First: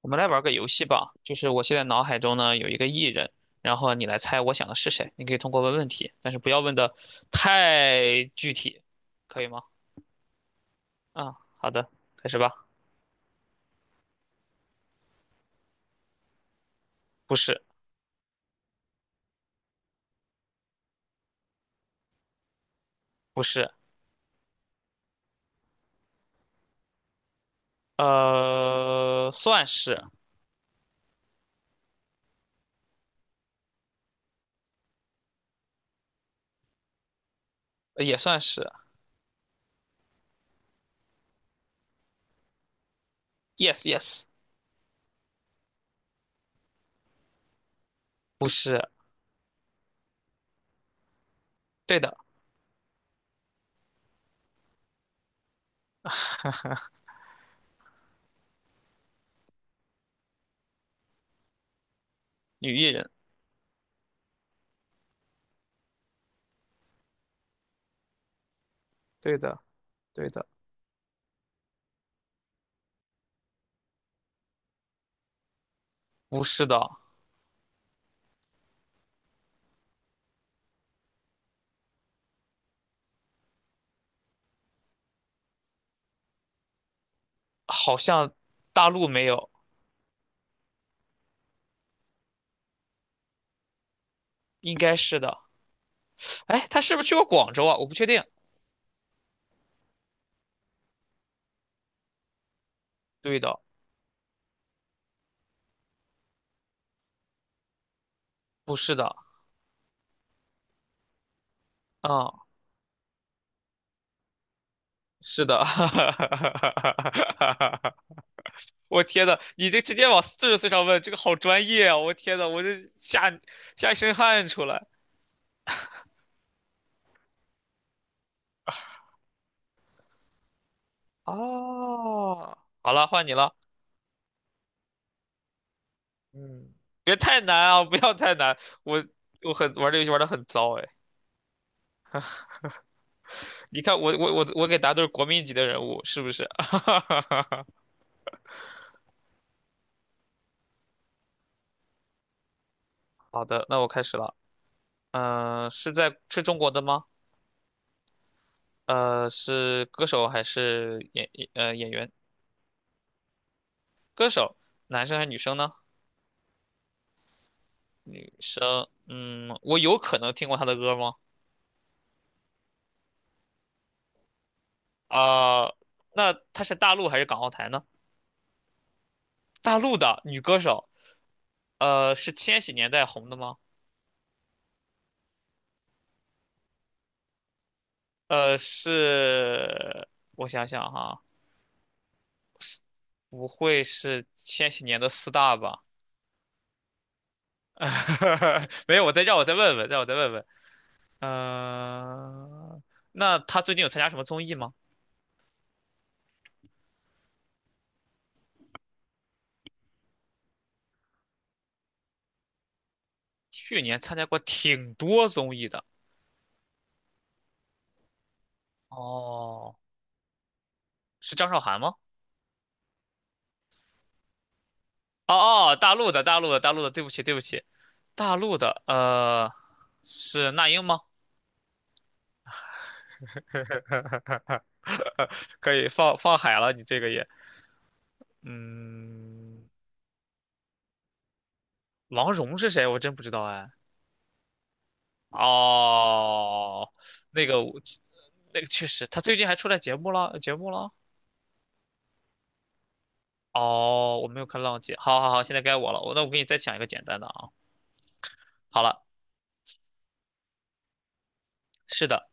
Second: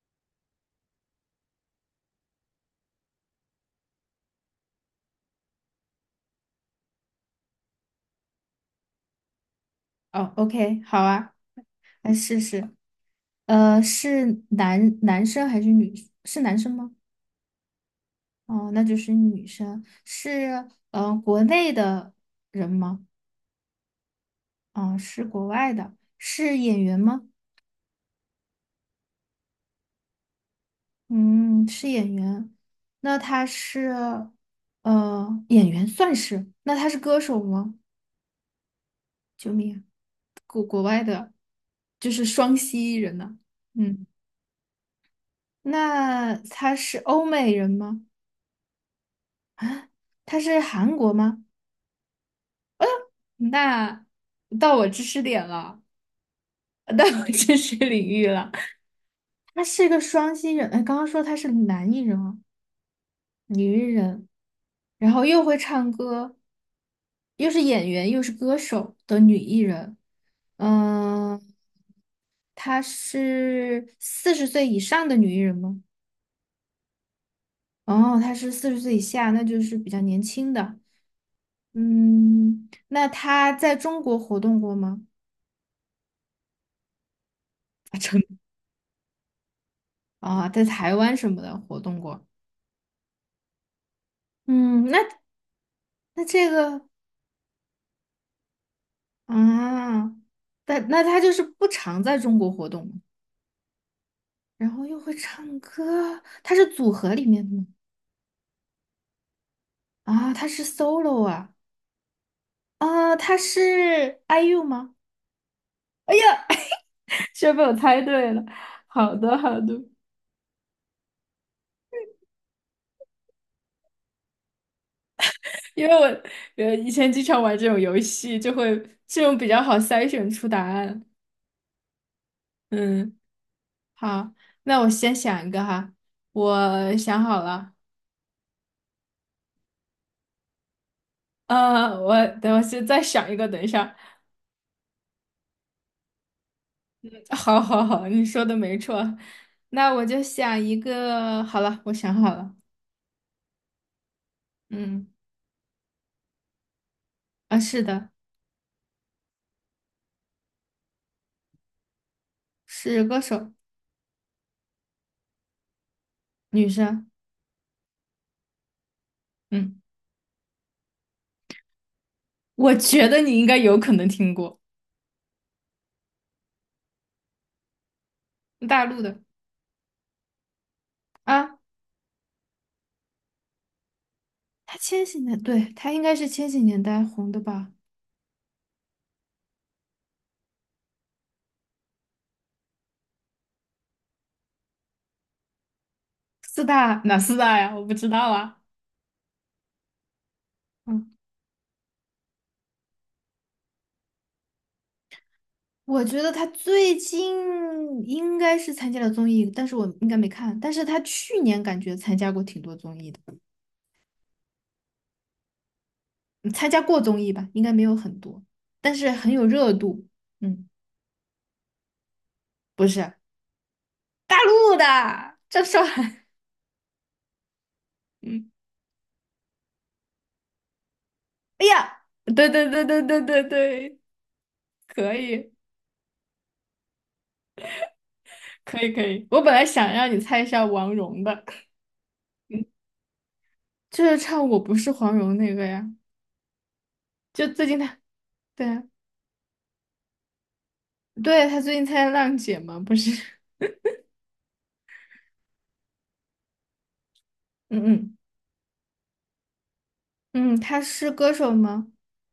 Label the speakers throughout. Speaker 1: 我们来玩个游戏吧，就是我现在脑海中呢有一个艺人，然后你来猜我想的是谁。你可以通过问问题，但是不要问的太具体，可以吗？
Speaker 2: 哦，OK，好啊，
Speaker 1: 啊，好的，
Speaker 2: 来
Speaker 1: 开始
Speaker 2: 试
Speaker 1: 吧。
Speaker 2: 试。是男生还是女？是男生吗？
Speaker 1: 不是，
Speaker 2: 哦，那就是女生。是国内的人吗？
Speaker 1: 不是，
Speaker 2: 哦，是国外的。是演员吗？
Speaker 1: 算是，
Speaker 2: 嗯，是演员。那他是呃，演员算是。那他是歌手吗？
Speaker 1: 也算是
Speaker 2: 救命啊，就是双栖人呢、
Speaker 1: ，yes
Speaker 2: 嗯，
Speaker 1: yes，
Speaker 2: 那他是欧美人吗？
Speaker 1: 不是，
Speaker 2: 他是韩国吗？
Speaker 1: 对的，
Speaker 2: 那到我知识点了，到我知识领域了。他是一个双新人，哎，刚刚说他是男艺人啊，
Speaker 1: 女艺人，
Speaker 2: 女艺人，然后又会唱歌，又是演员又是歌手的女
Speaker 1: 对的，
Speaker 2: 艺人。
Speaker 1: 对的，
Speaker 2: 嗯，她是四十岁以上的女艺人吗？
Speaker 1: 不是的，
Speaker 2: 哦，她是四十岁以下，那就是比较年轻的。嗯，那她在中国活动过吗？
Speaker 1: 好
Speaker 2: 啊，真的
Speaker 1: 像大陆没有，
Speaker 2: 啊，在台湾什么的活动过。
Speaker 1: 应
Speaker 2: 嗯，
Speaker 1: 该
Speaker 2: 那
Speaker 1: 是的。
Speaker 2: 那这
Speaker 1: 哎，她
Speaker 2: 个
Speaker 1: 是不是去过广州啊？我不确定。
Speaker 2: 啊，但那他就是不常在中国活动，
Speaker 1: 对的，
Speaker 2: 然后又会唱歌，他是组合里面的吗？
Speaker 1: 不是的，
Speaker 2: 啊，他是 solo 啊，
Speaker 1: 啊、
Speaker 2: 他是 IU 吗？
Speaker 1: 是的，
Speaker 2: 哎呀，居然被我 猜对了。
Speaker 1: 我
Speaker 2: 好
Speaker 1: 天
Speaker 2: 的，
Speaker 1: 呐，
Speaker 2: 好
Speaker 1: 你
Speaker 2: 的，
Speaker 1: 这直接往40岁上问，这个好专业啊！我天呐，我这吓一身汗出来。
Speaker 2: 因为我以前经常玩这种游戏，就会这种比较好筛选出答案。
Speaker 1: 哦，好了，
Speaker 2: 嗯，
Speaker 1: 换你了，
Speaker 2: 好，那我先想一个哈，
Speaker 1: 嗯，
Speaker 2: 我
Speaker 1: 别
Speaker 2: 想
Speaker 1: 太
Speaker 2: 好
Speaker 1: 难
Speaker 2: 了，
Speaker 1: 啊，不要太难。我我很玩这游戏玩的很糟哎，
Speaker 2: 我先再想一个，等一
Speaker 1: 你
Speaker 2: 下。
Speaker 1: 看我给答都是国民级的人物，是不是？
Speaker 2: 好好好，你说的没错。那我就想一个，好了，我想好了。
Speaker 1: 好的，那我开始了。
Speaker 2: 嗯，
Speaker 1: 是在是中国的吗？
Speaker 2: 啊，是的，
Speaker 1: 是歌手还是演员？
Speaker 2: 是歌手，
Speaker 1: 歌手，男生还是女生呢？
Speaker 2: 女生。
Speaker 1: 生，我
Speaker 2: 嗯，
Speaker 1: 有可能听过她的歌吗？
Speaker 2: 我觉得你应该有可能听过。
Speaker 1: 啊、那她是大陆还是港澳台呢？
Speaker 2: 大陆的
Speaker 1: 大陆的女歌手，
Speaker 2: 啊，
Speaker 1: 是千禧年代红的吗？
Speaker 2: 她千禧年，对，她应该是千禧年代红的吧？
Speaker 1: 是，我想想哈，不会是千禧年的四大吧？
Speaker 2: 四大哪四大呀？我不知道啊。
Speaker 1: 没有，让我再问问，让我再问问。
Speaker 2: 嗯，
Speaker 1: 嗯、那她最近有参加什么综艺吗？
Speaker 2: 我觉得她最近应该是参加了综艺，但是我应该没看。但是她去年感觉参加过挺多综艺的。
Speaker 1: 去年参加过挺多综艺的。
Speaker 2: 嗯，参加过综艺吧，应该没有很多，但是很有热
Speaker 1: 哦，
Speaker 2: 度。嗯，
Speaker 1: 是张韶涵吗？
Speaker 2: 不是。大陆
Speaker 1: 哦
Speaker 2: 的郑
Speaker 1: 哦，
Speaker 2: 韶
Speaker 1: 大陆的，
Speaker 2: 涵。
Speaker 1: 大陆的，大陆的，对不起，对不起，大
Speaker 2: 嗯，
Speaker 1: 陆的，是那英吗？
Speaker 2: 哎呀，对对对对对对对，可以
Speaker 1: 可以放放海了，你这个也，
Speaker 2: 可以可以。我本来
Speaker 1: 嗯，
Speaker 2: 想让你猜一下王蓉的，
Speaker 1: 王蓉是谁？我真不知道哎。
Speaker 2: 就是唱《我不是黄蓉》那个呀，
Speaker 1: 哦，
Speaker 2: 就最
Speaker 1: 我
Speaker 2: 近她，对啊，
Speaker 1: 确实，他最近还出来节目了，节目了。
Speaker 2: 对，她最近参加浪姐嘛，不是？
Speaker 1: 哦，我没有看浪姐。好好好，现在该我了。那我给你再讲一个简单的啊。
Speaker 2: 嗯
Speaker 1: 好了，
Speaker 2: 嗯嗯，她是歌手吗？
Speaker 1: 是的，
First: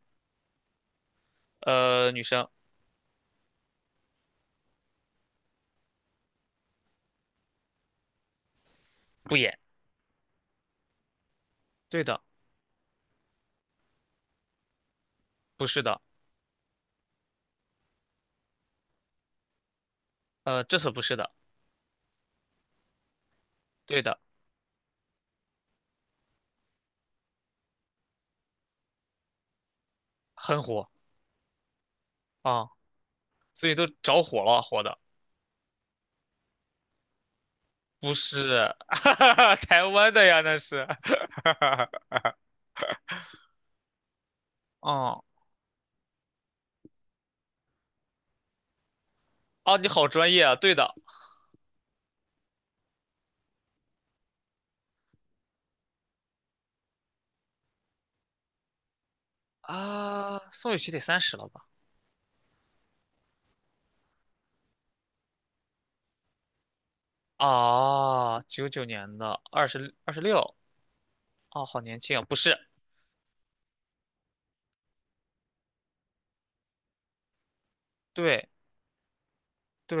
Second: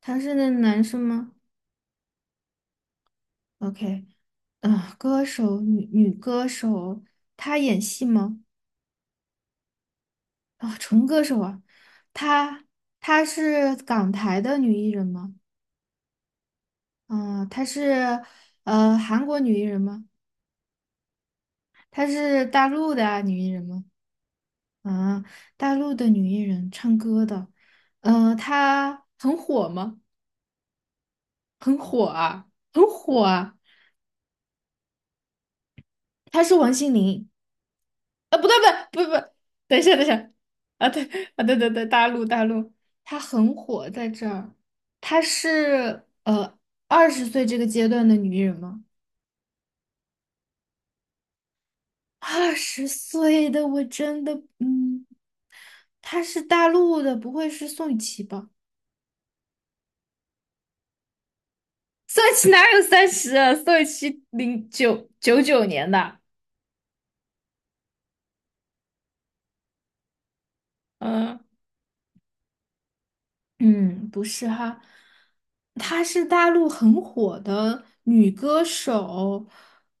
Speaker 2: 她是那男生吗
Speaker 1: 女生
Speaker 2: ？OK，嗯，歌手，女歌手，她演戏吗？
Speaker 1: 不演，
Speaker 2: 啊、纯歌手啊，
Speaker 1: 对的，
Speaker 2: 她她是港台的女艺人吗？
Speaker 1: 不是的，
Speaker 2: 啊、她是韩国女艺人吗？
Speaker 1: 这次不是的，
Speaker 2: 她是大陆的啊女艺人吗？
Speaker 1: 对的，
Speaker 2: 啊、大陆的女艺人唱歌的，她很火吗？
Speaker 1: 很火
Speaker 2: 很火啊，
Speaker 1: 啊，
Speaker 2: 很火啊！
Speaker 1: 所以都着火了，火的。
Speaker 2: 她是王心凌。
Speaker 1: 不
Speaker 2: 啊？不对不
Speaker 1: 是，
Speaker 2: 对不不，等一
Speaker 1: 台
Speaker 2: 下等一
Speaker 1: 湾的
Speaker 2: 下，
Speaker 1: 呀，那是。
Speaker 2: 啊对啊对对对，大 陆大陆，她很火在这儿。她
Speaker 1: 哦
Speaker 2: 是二十岁这个阶段的女艺人吗？
Speaker 1: 哦，你好专业啊！对的
Speaker 2: 二十岁的我真的，嗯，她是大陆的，不会是宋雨琦吧？
Speaker 1: 啊，宋雨琦得30了吧？
Speaker 2: 宋雨琦哪有30啊？宋雨琦零九九九年的。
Speaker 1: 啊，99年的，二十六，
Speaker 2: 嗯
Speaker 1: 哦，好年轻啊！不是，
Speaker 2: 嗯，不是哈，她是大陆很火的女
Speaker 1: 对
Speaker 2: 歌手。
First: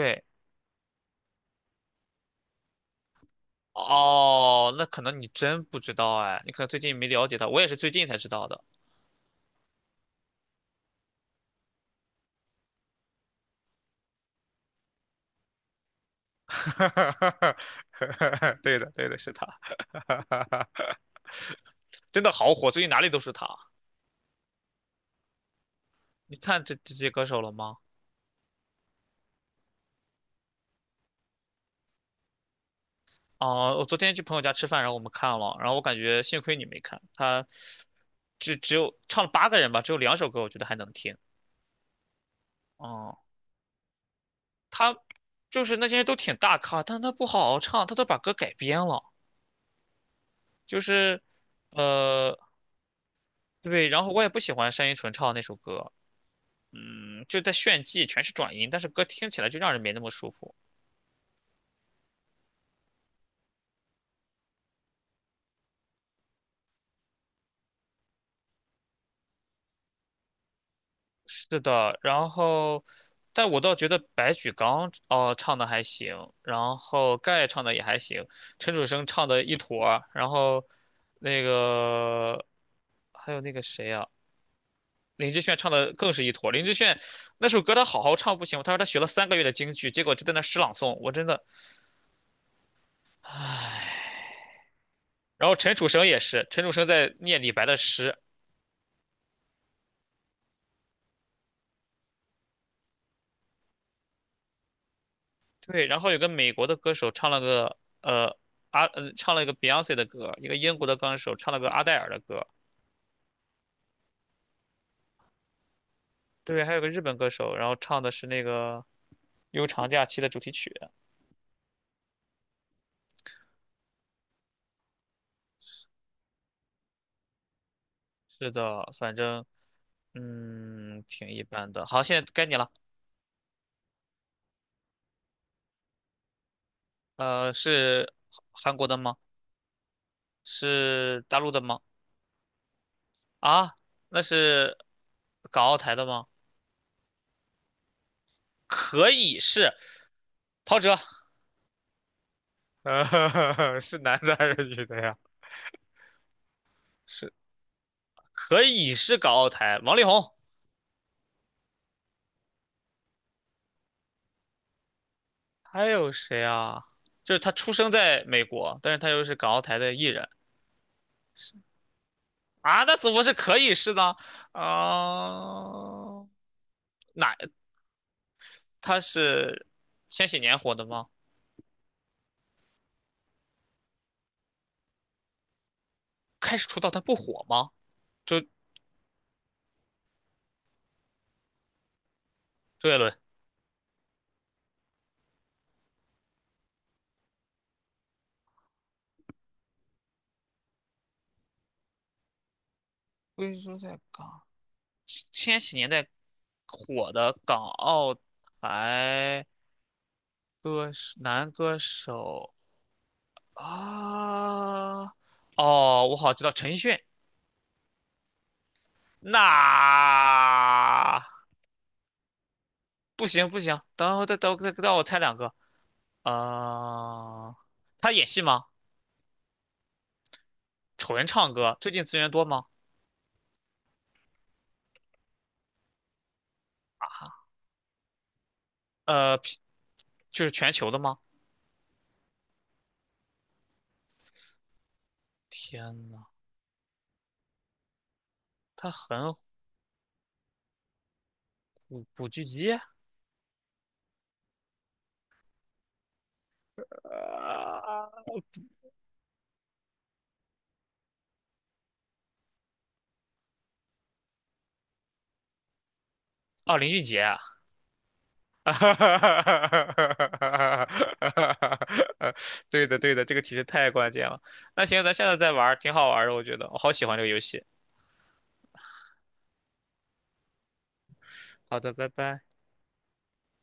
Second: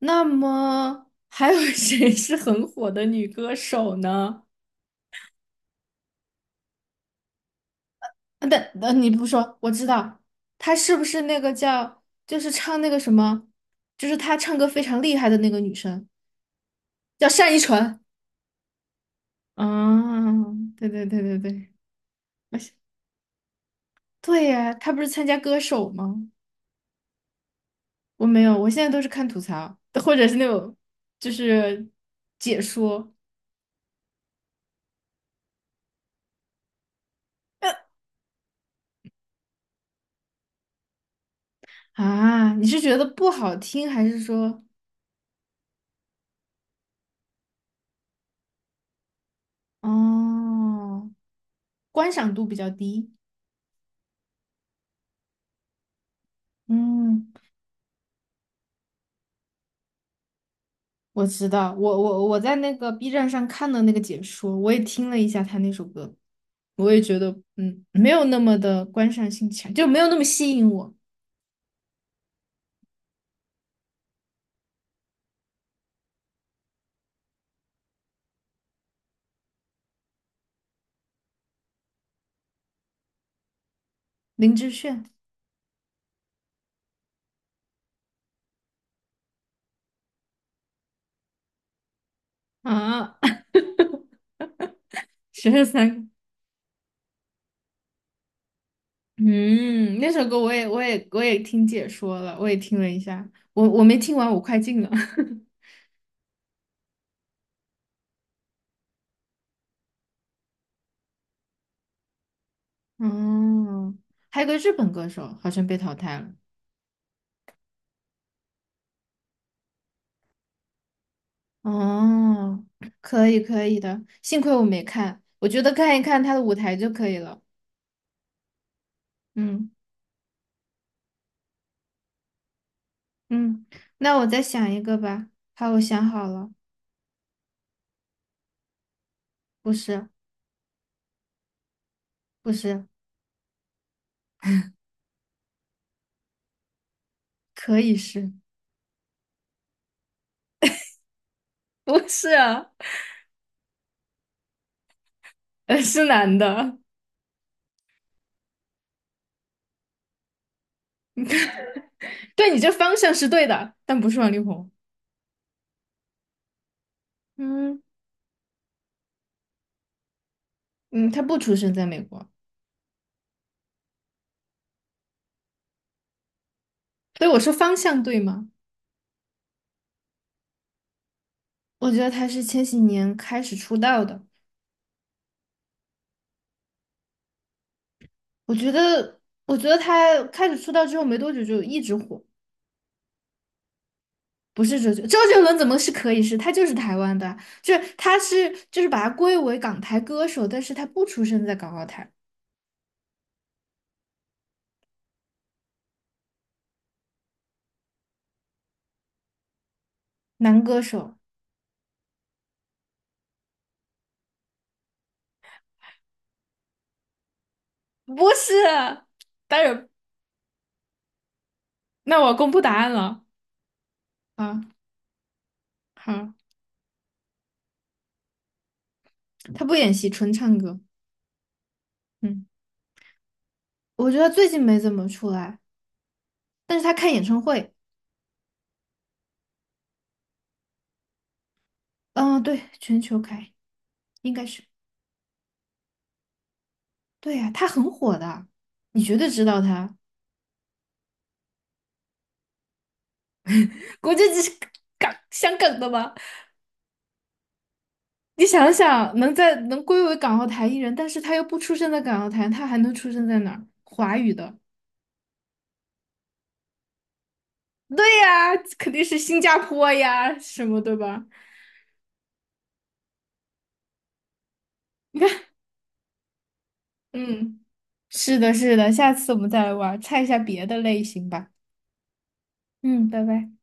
Speaker 2: 那么还有 谁是很火的女歌手呢？
Speaker 1: 哦，那可能你真不知道哎，你可能最近没了解他，我也是最近才知道
Speaker 2: 啊，等，
Speaker 1: 的。
Speaker 2: 你不说，我知道，她是不是那个叫，就是唱那个什么，就是她唱歌非常厉害的那个女生？叫单依纯。
Speaker 1: 对的，对的，是他，
Speaker 2: 啊，对对对对对，
Speaker 1: 真的好
Speaker 2: 而
Speaker 1: 火，
Speaker 2: 且
Speaker 1: 最近哪里都是他。
Speaker 2: 对呀，他不是参加歌手吗？
Speaker 1: 你看这些歌手了吗？
Speaker 2: 我没有，我现在都是看吐槽，或者是那种就是解说。
Speaker 1: 啊，我昨天去朋友家吃饭，然后我们看了，然后我感觉幸亏你没看，他只有唱了八个人吧，只有两首歌我觉得还能听。
Speaker 2: 啊，你是觉得
Speaker 1: 哦、
Speaker 2: 不好听，还是说
Speaker 1: 他就是那些人都挺大咖，但是他不好好唱，他都把歌改编了，就
Speaker 2: 哦
Speaker 1: 是，
Speaker 2: 观赏
Speaker 1: 呃，
Speaker 2: 度比较低？
Speaker 1: 对，然后我也不喜欢单依纯唱的那首歌，
Speaker 2: 嗯，
Speaker 1: 就在炫技，全是转音，但是歌听起来就让人没那么舒服。
Speaker 2: 我知道，我在那个 B 站上看的那个解说，我也听了一下他那首歌，我也觉得没有那么的观赏性强，就没有那么吸引我。
Speaker 1: 是的，然后，但我倒觉得白举纲唱的还行，然后盖唱的也还行，陈楚生唱的一坨儿然后那个还有那个谁啊，
Speaker 2: 林志炫。
Speaker 1: 林志炫唱的更是一坨儿。林志炫那首歌他好好唱不行吗，他说他学了3个月的京剧，结果就在那诗朗诵，我真的
Speaker 2: 啊，
Speaker 1: 唉。然
Speaker 2: 十
Speaker 1: 后
Speaker 2: 哈，
Speaker 1: 陈楚
Speaker 2: 三个，
Speaker 1: 生也是，陈楚生在念李白的诗，
Speaker 2: 嗯，那首歌我也听解说了，我也听了一下，我没听完，我快进了。
Speaker 1: 对，然后有个美国的歌手呃。唱了一个 Beyonce 的歌，一个英国的歌手唱了个阿黛尔的歌，
Speaker 2: 哦，还有个日本歌手好像被淘汰了。
Speaker 1: 对，还有个日本歌手，然后唱的是那个《悠长假期》的主题曲。
Speaker 2: 哦，可以可以的，幸亏我没看，我觉得看一看他的舞台就可以了。
Speaker 1: 是的，反正
Speaker 2: 嗯
Speaker 1: 挺一般的。好，现在该你了。
Speaker 2: 嗯，那我再想一个吧。好，我想好了。
Speaker 1: 是韩国的吗？
Speaker 2: 不是。
Speaker 1: 是大陆的吗？
Speaker 2: 不是。
Speaker 1: 啊，那是港澳台的吗？
Speaker 2: 可以是。
Speaker 1: 可以是陶喆
Speaker 2: 不是啊。
Speaker 1: 呃，是男的还是女的呀？
Speaker 2: 是男的。
Speaker 1: 是可以是港澳台，王力宏，
Speaker 2: 对，你这方向是对的，但不是王力宏。
Speaker 1: 还有谁啊？就是他出
Speaker 2: 嗯
Speaker 1: 生在美国，但是他又是港澳台的艺人。
Speaker 2: 嗯，他不出生在美国，
Speaker 1: 啊，那怎么是可以是呢？啊、
Speaker 2: 所以
Speaker 1: 哪
Speaker 2: 我说方向对吗？
Speaker 1: 他是千禧年火的吗？
Speaker 2: 我觉得他是千禧年开始出道的。
Speaker 1: 开始出道他不火吗？周
Speaker 2: 我觉得他开始出道之后没多久就一直火。
Speaker 1: 周杰伦，
Speaker 2: 不是，周杰伦怎么是可以是？他就是台湾的啊，就是他是就是把他归为港台歌手，但是他不出生在港澳台。
Speaker 1: 龟说在港千禧年代火的港澳台
Speaker 2: 男歌
Speaker 1: 歌
Speaker 2: 手。
Speaker 1: 手男歌手啊，哦，我好像知道陈奕迅，
Speaker 2: 不是。
Speaker 1: 那
Speaker 2: 当然，那我公布答案了。
Speaker 1: 不行不行，等会再等
Speaker 2: 啊，
Speaker 1: 再等我猜两个，
Speaker 2: 好，
Speaker 1: 啊、他演戏吗？
Speaker 2: 他不演戏，纯唱歌。
Speaker 1: 纯唱歌，最近资源多
Speaker 2: 嗯。
Speaker 1: 吗？
Speaker 2: 我觉得最近没怎么出来，但是他开演
Speaker 1: 啊，
Speaker 2: 唱会。
Speaker 1: 呃，就是全球的吗？
Speaker 2: 嗯，对，全球开，应该是。
Speaker 1: 天呐，
Speaker 2: 对呀、他很火的，
Speaker 1: 他
Speaker 2: 你绝对
Speaker 1: 很
Speaker 2: 知道他。
Speaker 1: 古巨基。
Speaker 2: 国际级是香港的吗？
Speaker 1: 呃，
Speaker 2: 你想想，能归为港澳台艺人，但是他又不出生在港澳台，他还能出生在哪儿？华语的，
Speaker 1: 哦，林俊杰，
Speaker 2: 对呀、
Speaker 1: 哈
Speaker 2: 肯定是新加
Speaker 1: 哈
Speaker 2: 坡呀，什么对吧？
Speaker 1: 哈，对的对的，这个提示太关键了。那行，咱下次再玩儿，挺好玩儿的，我觉得我好喜欢这个游戏。
Speaker 2: 嗯，是的，是的，下次我们再来玩儿，猜一下别的类型吧。
Speaker 1: 好的，拜拜。
Speaker 2: 嗯，拜拜。